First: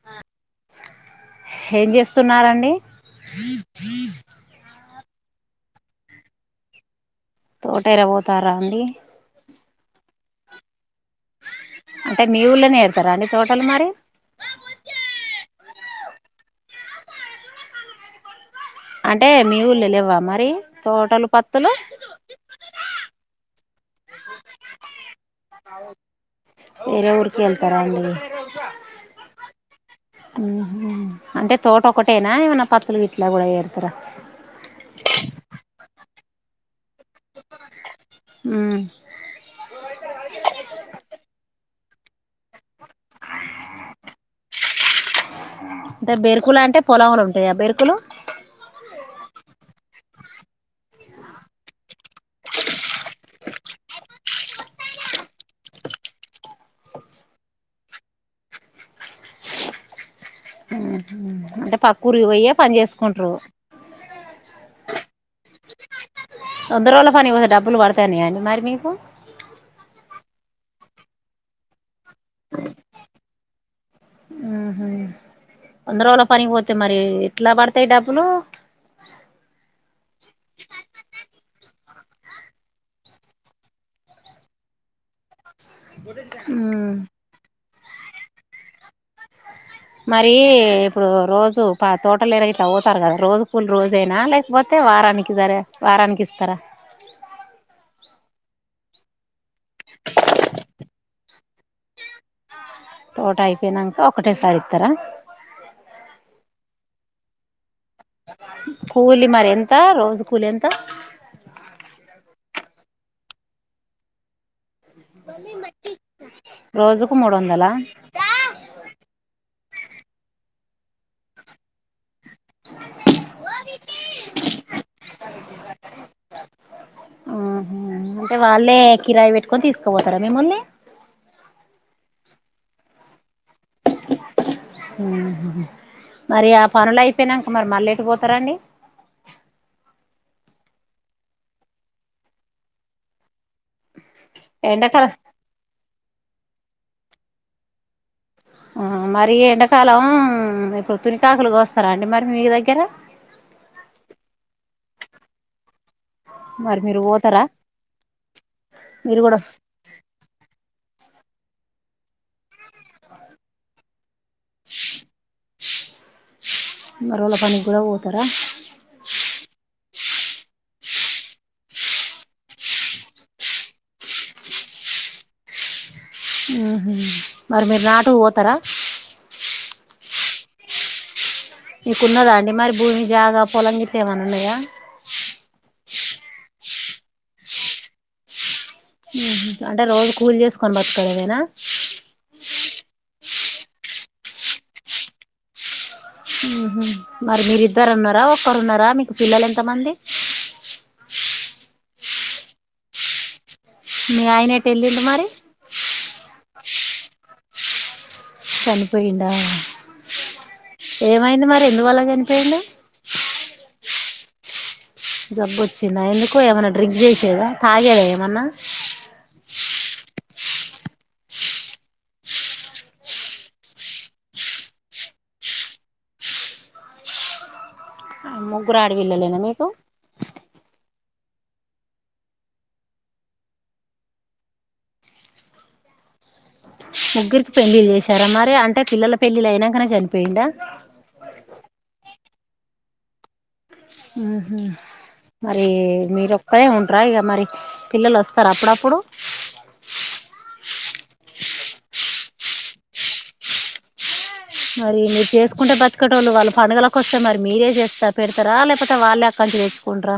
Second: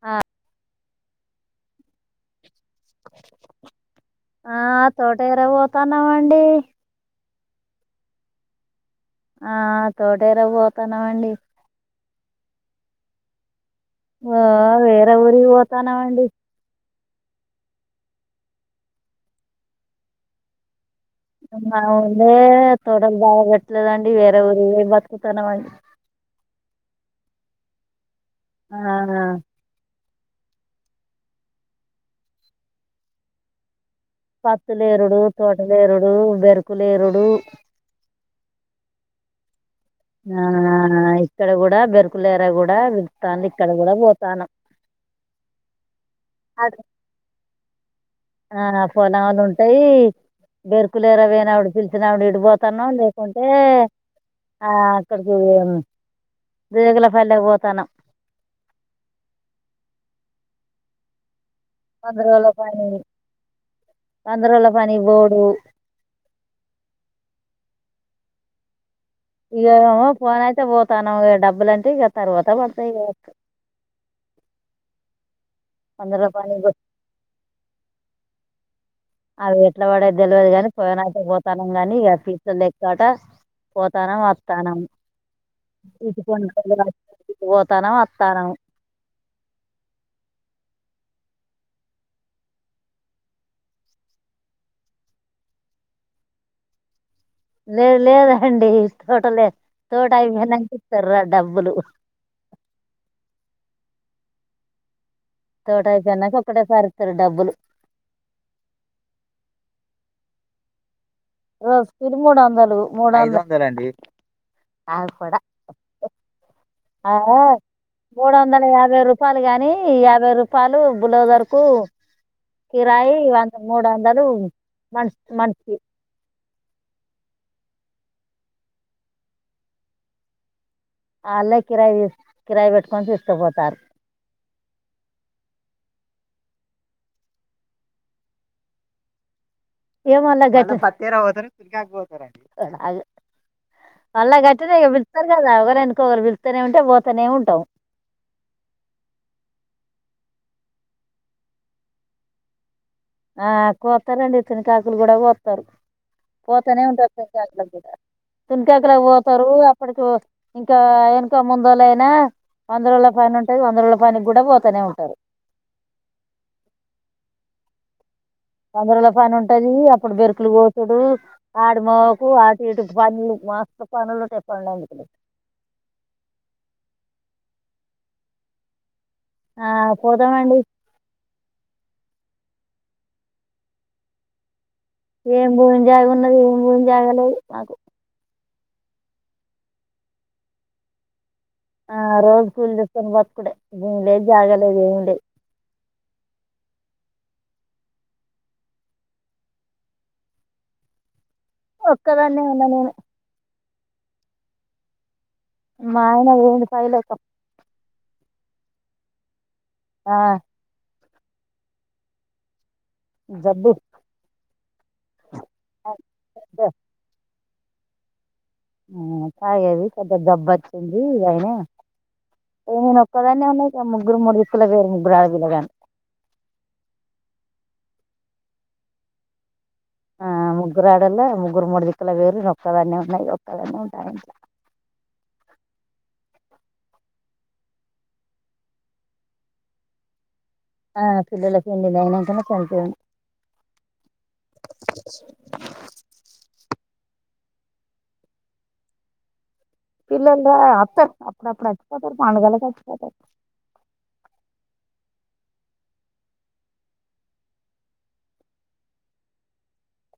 ఆ హే మీ చేస్తు స్తున్నారండి తేరా పోతున్నాం అండి తోట తెరపోతున్నార అండి ఆ తోట తేరా పోతున్నామండీ అంటే మీ ఊళ్ళనే చేస్తారా అండి తోటలు మరి ఆ వేర ఊరికి పోతున్నామండీ అంటే మీ ఊళ్లో లేవా మరి తోటలు పత్తులు [unintelligible] లేదండి వేరే ఊరికి పోయి బతుకుతున్నామండి వేరే ఊరుకి వెళ్తారా అండి అవున మ్మ్ అంటే తోట ఒకటేనా ఏమన్నా పత్తులు గిట్ల పొయేర్ పత్తు లేరుడు తోట లేరుడు ఏవ్వరుండరు కులేరుడు [inaudible] ఇక్కడ కూడా బేరుక్ కులేరా కూడా పిలుత్తాంది ఇక్కడ కూడా పోతాన్నం హలో [unintelligible] బెరుకుల యాడ్ పొయినా పిలు పిలిచినప్పుడు ఇటు పోతున్నాం లేకుంటే ఆ అక్కడకు రేగుల పల్లెకు పోతాన్నం ఉహు అంటే పక్క ఊరికి రోజుల పోయే పని చేసుకుంట్రు పని బో ఉద్దా రోళ్ళా పనికి పోయి డబ్బులు పడ తన్నయా అండి మరి మీకు ఏ మో పోను అయితే పోతున్నాం డబ్బులు అంటే ఇక ఆహా వంద రోజుల పనికి పోతే మరి ఎట్లా పడతాయి డబ్బులు అవి ఎట్లా పడేది తెలియదు గానీ పోయినాక పోతానం కాని అ [unintelligible] [unintelligible] పోతాన్నం వత్తాన్నం ఉమ్ [unintelligible] వొత్తార అత్తార మరి ఇప్పుడు రోజు తోట లోకి ఇట్లా పోతారు కదా రోజు కూలీ రోజెనా లేకపోతే వారానికి ఒకసార వారానికి ఇస్తారా లేదు లేదండి తోట లేదు తోట అయిపొయినాంక ఇ తిర్ర డబ్బులు తోట అయిపోయినాంక ఒకటేసారి ఇత్తారా తోట అయిపోయినాంక ఒకటే సారిస్తారు డబ్బులు కూలి మరి ఎంత రోజు కూలి ఎంత రోజు కూలీ మూడు వందలు మూడు ఆగు పోడా మలీ మ [inaudible] ఆ మూడు వందల యాభై రూపాయలు గాని యాభై రూపాయలు బులౌజర్ కు కిరాయి వ మూడు వందలు మ మనిషికి అంటే వాళ్ళే కిరాయి పెట్టుకొని తీసుకుపోతారా మిమ్మల్ని అల్లే కిరాయి కిరాయి పెట్టుకొంటురు ఉమ్మ్ మరి ఆ పనులు అయిపోయినాక మరి ఎటు పోతారండి ఎం అనా గడ్డి పత్తి ఏరా పోతారు [unintelligible] పోతారు అండి అల్లకట్లనే ఇగా ఎండాకాలం పిలుస్తారు కదా ఎవరయినా ొరు పిలుత్తానే ఉంటే పోతూనే ఉంటాం ఆ మరి ఎండాకాలం ఇప్పడు తును కాకులు కోస్తారా అండి మీ దగ్గర ఆ కోతారండి తునికాకులు కూడా కొత్తరు మరి పోతూనే మీరు ఉంటారు పోతారా తునికాకులకు కూడా తునికాకులకు మీరు కూడా పోతారు అప్పటికి ఇంకా ఎనుక ముందోళ్ళ అయినా వంద రోజుల పని ఉంటది వంద రోజుల పనికి కూడా పోతూనే ఉంటారు రోల పనికి కూడా పోతారా వంద రోజుల పని ఉంటది అప్పుడు బరుకులు కోతుడు ఆడి మొగోకు ఆటు ఇటు పనులు మస్తు పనులు ఉంటాయి పనులు ఎందుకు లేవు మరి మీరు నాటు పోతారా ఆ పోతమంది మీకున్నదా అండి మరి భూమి జాగా పొలంగిట్ల ఏమనా ఉన్నాయా ఏం భూమి జాగా ఉన్నది ఏం భూమి జాగా లేదు నాకు మ్మ్ అంటే రోజు కూలి చేసుకొని బతకడమేనా ఆ రోజు కూల్ చూసుొని బతుకుడే భూమి లేదు జాగలేదు ఏమి లేదు మరి మీరిద్దరు ఉన్నారా ఒక్కరు ఉన్నారా మీకు పిల్లలు ఎంతమంది ఒక్కదాన్నే ఉన్న నేను మీ ఆయన ఎటు ఎల్లిండు మరి మా ఆయన పోయిండు పై లోకం చనిపోయిండా ఆ ఏమైంది మరి ఎందువల్ల చనిపోయిండు జబ్బు జాబ్ ఆ, వచ్చిందా ఎందుకు పెద్ద, ఏమైనా డ్రింక్ చేసేదా తాగేదా ఏమన్నా తాగేది కొద్ద జబ్బు వచ్చింది అయినా నేను ఒక్కదాన్నే ఉన్నాయి ముగ్గురు మూడు దిక్కుల పెరిగిర్రు ముగ్గురు ఆడపిల్లగాళ్ళు ముగ్గురు ఆడపిల్లలేనా మీకు ఆ ముగ్గురు ఆడోళ్ళు ముగ్గురు మూడిదిక్కలా పోయెరు నేనొక్కదాన్నే ఉన్న ఒక్కదాన్నే ఉంటా ఇగా ఆ ఇంట్ల ముగ్గురికి పెళ్లిళ్లు చేశారా మరి అంటే పిల్లల పెళ్లి అయినాకనే చనిపోయిండా ఆ పిల్లలకి ఎన్నిళ్ళు [unintelligible] ఉహ మరి మీర ఒక్కరే ఉంటరా ఇగా మరి పిల్లలు వస్తారు అప్పుడప్పుడు పిల్లలా వాతర్ అప్పుడప్పుడు వచ్చి పోతారు పండగలకు వచ్చి పోతారు మరి మీరు చేసుకుంటే బతికేటోళ్లు వాళ్ళు పడుగలకు వస్తే మరి మీరే చేస్తా పెడతారా లేకపోతే వాళ్ళే అక్కడినుంచి తెచ్చుకుంటారా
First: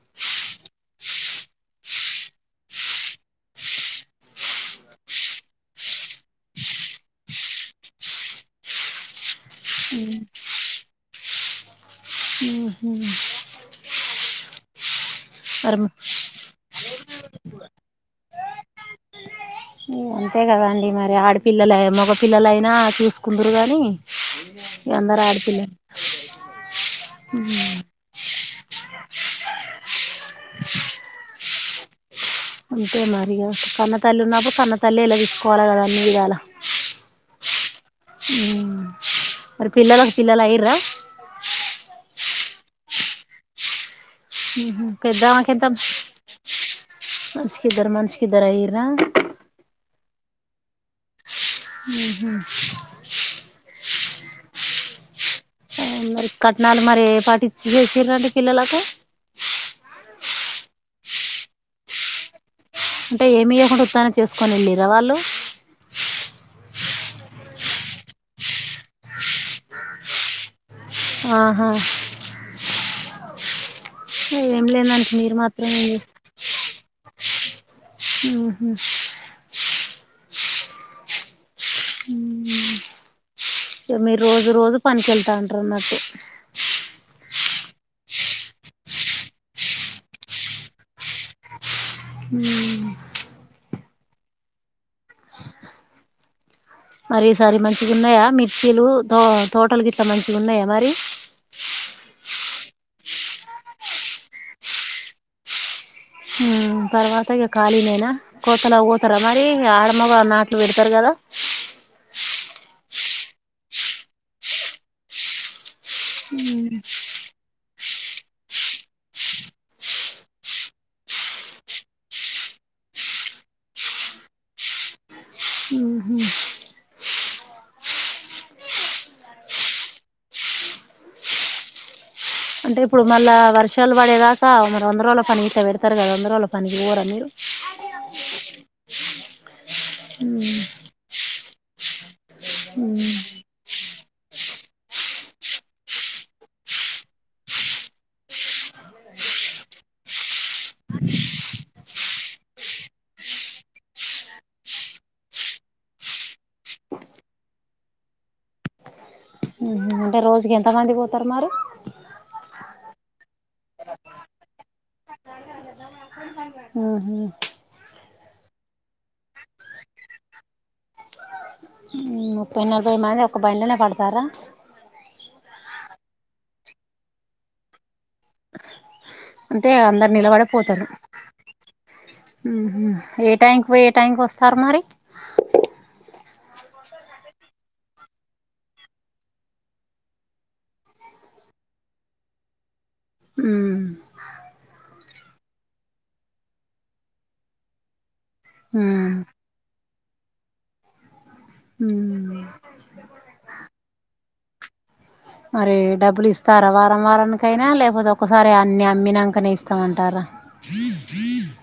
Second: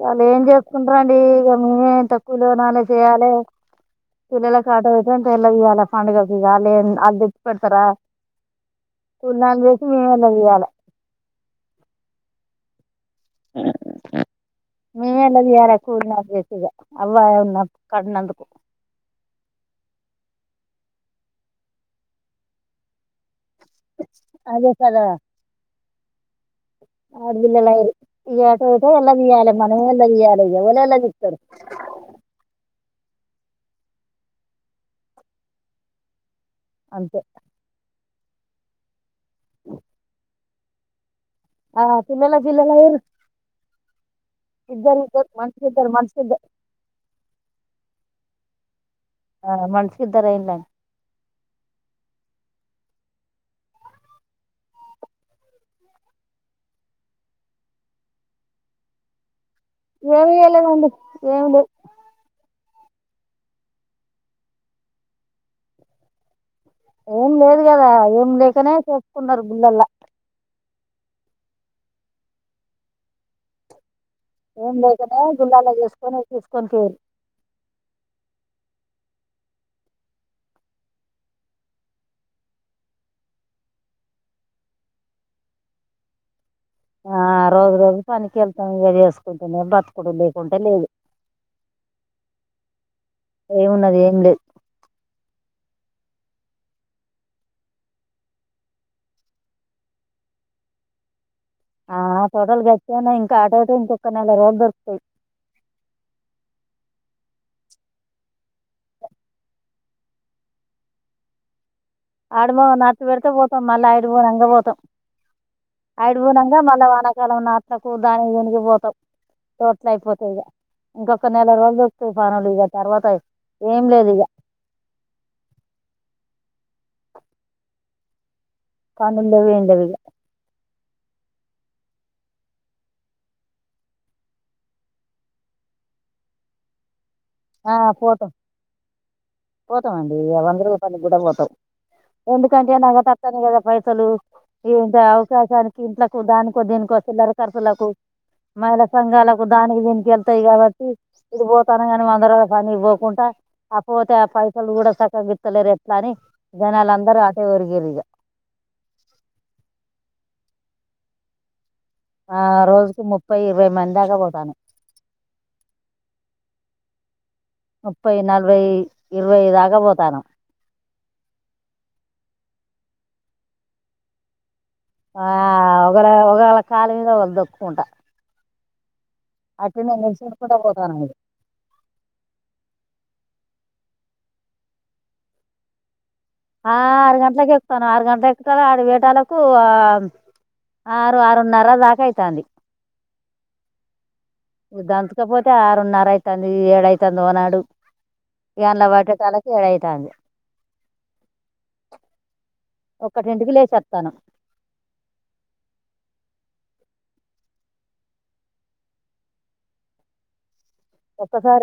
వాళ్ళు ఏం చేస్తురన్ ఇక మేమె ఇంత కూలోనాలో చేయాలే పిల్లలకు అటో ఇటో ఇంతఎలా తీయాలే పండగకు వాలే వాళ్ళు తెచ్చి పెడతారా పూర్ణలు చేసి మేమే ఎల్లదీయాల ఉమ్మ్ నేనే ఎల్ల తీయాలి మరి కూలినాలో చేసిగా వాళ్లని కన్నందుకు అంతే కాదండి మరి ఆడపిల్లలాయ్ మగపిల్లైనా చూసుకో అదేద ఆడపిల్ల ఆడులట వట ఎలా తీ్యాల మనమే ఎలా తీయాల ఎవన ఎలా నిస్తారు అంతే మరిగా కన్న తల్లి ఉన్నప్పుడు కన్న తల్లి ఇలా తీసుకోవాలి కదా అన్నిీ విడాల అంంత ఆ అ పిల్లలా పిల్లా లాయి క్క్ర ఆ తిమ్న్నమెల జిల్లలారు పెద్దవా కద్ద మనిషికి ఇద్దరు కధర మనషసుకిధర అయిరా ఆ మనసుకి ఇద్దరయిలా ఉహ మరి కట్నాలు మరి పాటించ చేసి్రండి పిల్లలకు వేవాల ఏడి ఏడి అంటే ఏమివ్వకుండా ఉత్తానం చేసుకొని వెళ్ళిరా వాళ్ళు ఏం లేదు కదా ఏం లేకనే చేసుకున్నారు బిల్లలా ఆహా ఏం లేదానికి లేకనే మీరు మాత్రం జిల్లాాల ఏం చేస్ చేసుకొని తీసుకొని తి ఊహు మీరు రోజు రోజు పనికినికి వెళ్తాంటారు నాకు ఆ రోజు రోజు పనికి వెళ్తాం ఇద చేసుకుంటేనే బ్రతకుడ లేకుంటే లేదు హ అది ఏం లేదు మరిసారి మంచిగా ఉన్నాయా మిర్చీలు తో తోటలు గిట్ట మంచిగా ఉన్నాయా మరి ఆ టోటల్ గచ్చానా ఇంకా ఆటోట ఇంకొక్క నెల రోజులు దొరుకుతాయి తర్వాత ఇ ఖాళీనైనా కోతల కోతార మరి ఆడమ నాట్లు పెడతారు కదా ఆడమ నాచ్చ పెడితే పోతాం మళ్ళీ ఆయిడిపో అంగ పోతాం ఆయడిపోనంగా ఉమ్ మళ్ళ వానాకాలం నా అంతకు దానికి దనికిపోతాం టోట్ల అయిపోతాయి ఇక ఇంకొక నెల రోజులు దొరుకుతాయి పనులు ఇక తర్వాత ఏం లేదు ఇక ఊహు కానుండ వ ఏండవగా అంటే ఇప్పుడు మళ్ళా వర్షాలు పడేదాకా వంద రోజుల పనినికిత పెడతారు కదా వంద రోజుల పనికి పోరా మీరు ఆ పోతాం పోతామండి వందల రూపాయకి కూడా పోతాం ఎందుకంటే నాగ ఉహు తతను కదా పైసలు ఏంటి అవకాశానికి ఇంట్లకు దానికో దీనికో చిల్లర ర్చలకు మహిళా సంఘాలకు దానికి దీనికి వెళ్తాయి కాబట్టి ఇడి పోతాను అందరు కానీ పోకుంటా ఆక పోతే ఆ పైసలు కూడా సక్క గత్తలేరు ఎట్లా అని జనాలు అందరూ ఆటే ఒరిగేారు ఇక అంటే రోజుకి ఎంత మంది పోతారు మరి ఆ రోజుకి ముప్పై ఇరవై మంది దాకా పోతాను ఆ ముప్పై నలభై ఇరవైఐదగ పోతను ముప్పై నలభై మంది ఒక బయలోనే పడతారా ఆ ఒక ఒకేళ కాళ మీద ఒకళ దొక్కుకుంటా అంటే అట్లనే అందరు నిల్చుని కూడా నిలబడిపోతాను పోతాను ఇక ట్యాంక్ పోయే ట్యాంక్ వస్తారు మరి ఆ ఆరు గంటలక ఎక్కుతాను ఆరు గంటల ఎక్త ఆడి వేటాలకు ఆరు ఆరున్నర దాకా అవుతుంది ఉ అైతుంది ఏడైతుందిోనాడు ఎ అల వాట ఉమ్ చాలా కేైతే తను ఒక్కటింటికి లేచేస్తాను మరి డబ్బులు ఇస్త తరవారం వారానికైనా లేకపోతే ఒకసారి అన్ని అమ్మినాకనే ఇస్తామంటారా ఒకప్పసార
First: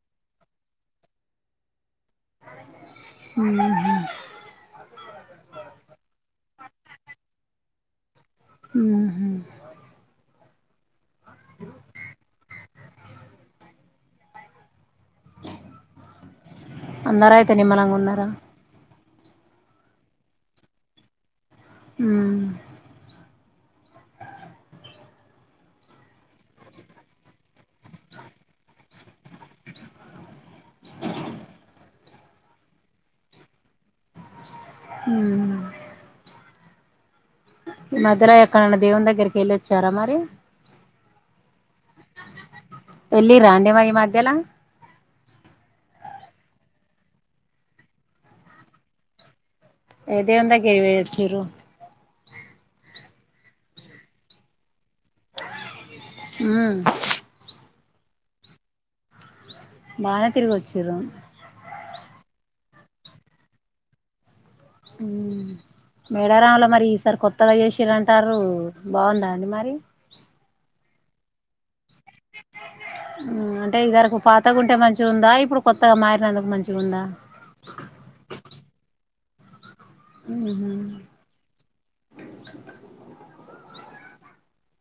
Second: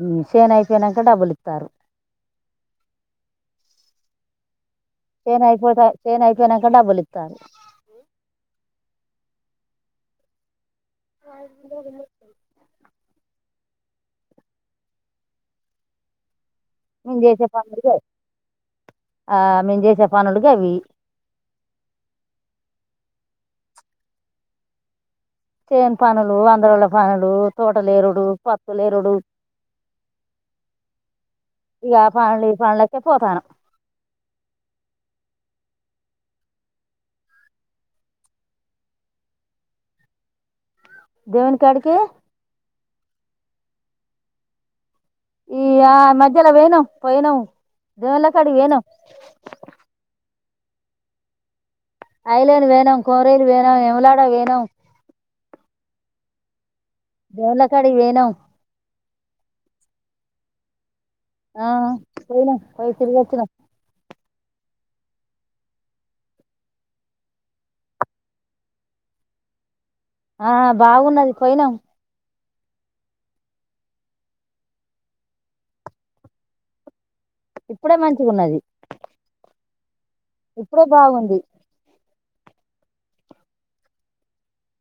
గి సేన్ అయిపోయినాక డబ్బులు ఇస్తారు మహ చైన్ అయిపోయిత చైన్ అయిపోయిన అంకం డబ్బులి ఇస్తారు ఆ ఆ మేము అందర చేసే అయితే నిమ్మనంగా పనులు ఉన్నారా ఆ మేము చేసే పనులుకి అవి అ చేన్ పనులు అందరుళ్ళ పనులు తోటలు ఎరుడు పత్తుల ఎరుడు పలు ఈ పనులకే పోతాను అ ఈ మధ్యలో ఎక్కడైన్నా దేవుని దగ్గరికి వెళ్ళిొచ్చారా మరి దేవన్ కడకి ఎళ రాండే మరి మాధ్యలా ఈ ఆ మధ్యలో వేన పోయిన దేల కాడి వేన ఏదేందా కేరివచ్చరు ఐలాం వనం కోరైలు వనం ఎమలాడ వణం ఉమ్ జేవులకాడి వేణ బానతిరుగి వచ్చర ఆ పోయినా పోయి తిరిగిచ్చిన మేడారాముంలో మరి ఈసారి కొత్తగా చేసిారంటారు బాగుందా అండి మరి ఆ బాగున్నది నావు అంటే ఇదరకు పాతగాంటే మంచి ఉందా ఇప్పుడు కొత్తగా మారినందుకు మంచిగా ఉందా ఇప్పుడే మంచిగా ఉన్నది ఉహు ఇప్పుడే బాగుంది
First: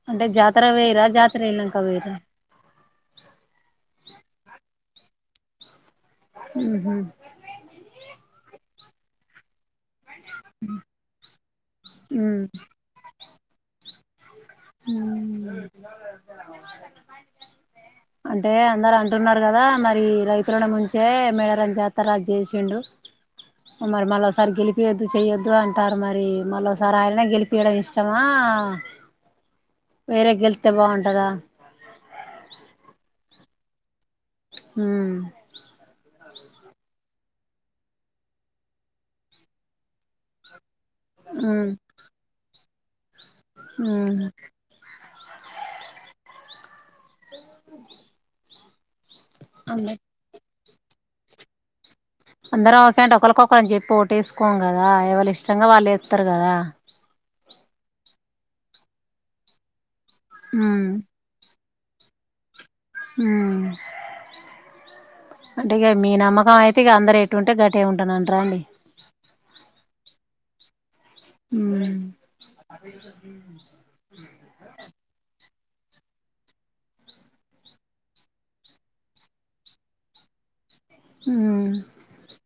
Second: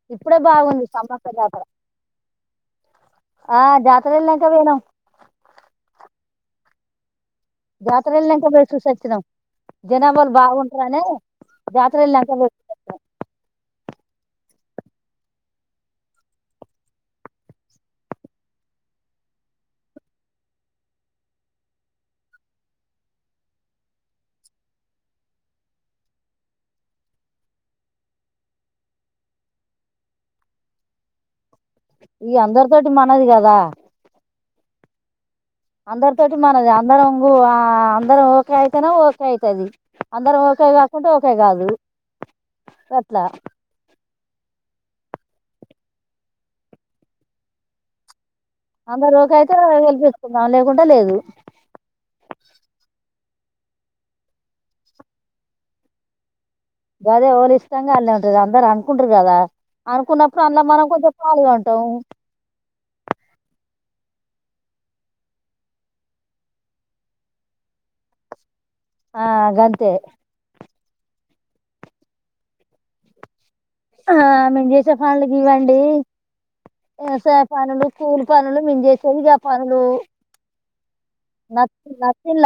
అంటే ఇప్పుడే జాతర బాగుంది వేరా సమ్మక్క జాతర వెనాక వేరా ఆ జాత్ర ఏళ్లంక పోయినాం ఉహుమ్ జాతర వెల్ నంకా పోయ్ చూసోచ్చినాం జనాబాలు బాగుంటారనే జాతర వెళ్నాన్క ఉమ్ పోయ్ సోచినం అంటే అందరు అంటున్నారు కదా మరి రైతులను ముంచే మేడారం జాతర అద్ చేసిండు మరి మళ్ళసారి గెలిపీయొద్దు చెయ్యొద్దు అంటారు మరి మళ్ళసారి ఆయనే గెలిపయడం ఇష్టమా వేరే గెళ్తే బాగుంటదా ఈ అందరి తోటి మనది కదా ఉమ్ అందరి తోటి మనది అందరంగు ఆ అందరం ఓకే అయితేనే ఓకే అయితది అందరం ఓకే గా కంటే ఒకే కాదు ఉమ్ గ ట్లా ఉమ్ అందరో అయితే అంద కెల్పిస్తున్నాం లే పోతే కుంటే లేదు అందరం ఒకేంటె ఒకరికొ ఒకలం చెప్పి ఓటేసుకోం కదా ఎవలిఇష్టంగా వాళ్ళు వేత్తరు కదా గదే ఓలి తంగా అన్నేఉంటది అందరు అనుకుంట్రు కదా అనుకున్నప్పుడు అంద మనం ఉమ్ కొెంచెమ్ పాల్గ అన్ తో ఉమ్ అంటే ఇగ మీ నమ్మకం అయితే ఇగ అందరు ఎటు ఉంటే గటె ఉంటానంట్ర అండి ఆ గంతే ఉమ్ ఆ మేం జేసే పనులకి గా అండి వ్యవసాయ పనులు కూలి పనులు మేం చేసేవి గా పనులు ఉమ్ నచ్ నచ్చిల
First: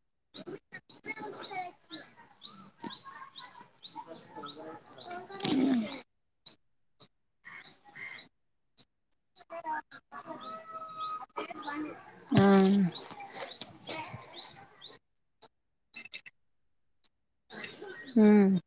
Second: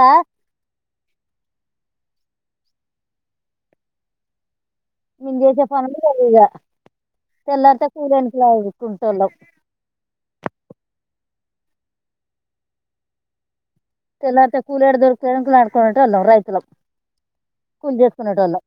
నేన్ జేసె పనులదిగా తెల్లార్తె కోలోనికి వాయ్ కుంట్ ఆ తెనుకులాడుకోలంటే అల్ రైతులమ్ కూల్ ఉమ్ చేేసుకునేటో ళ్ళమ్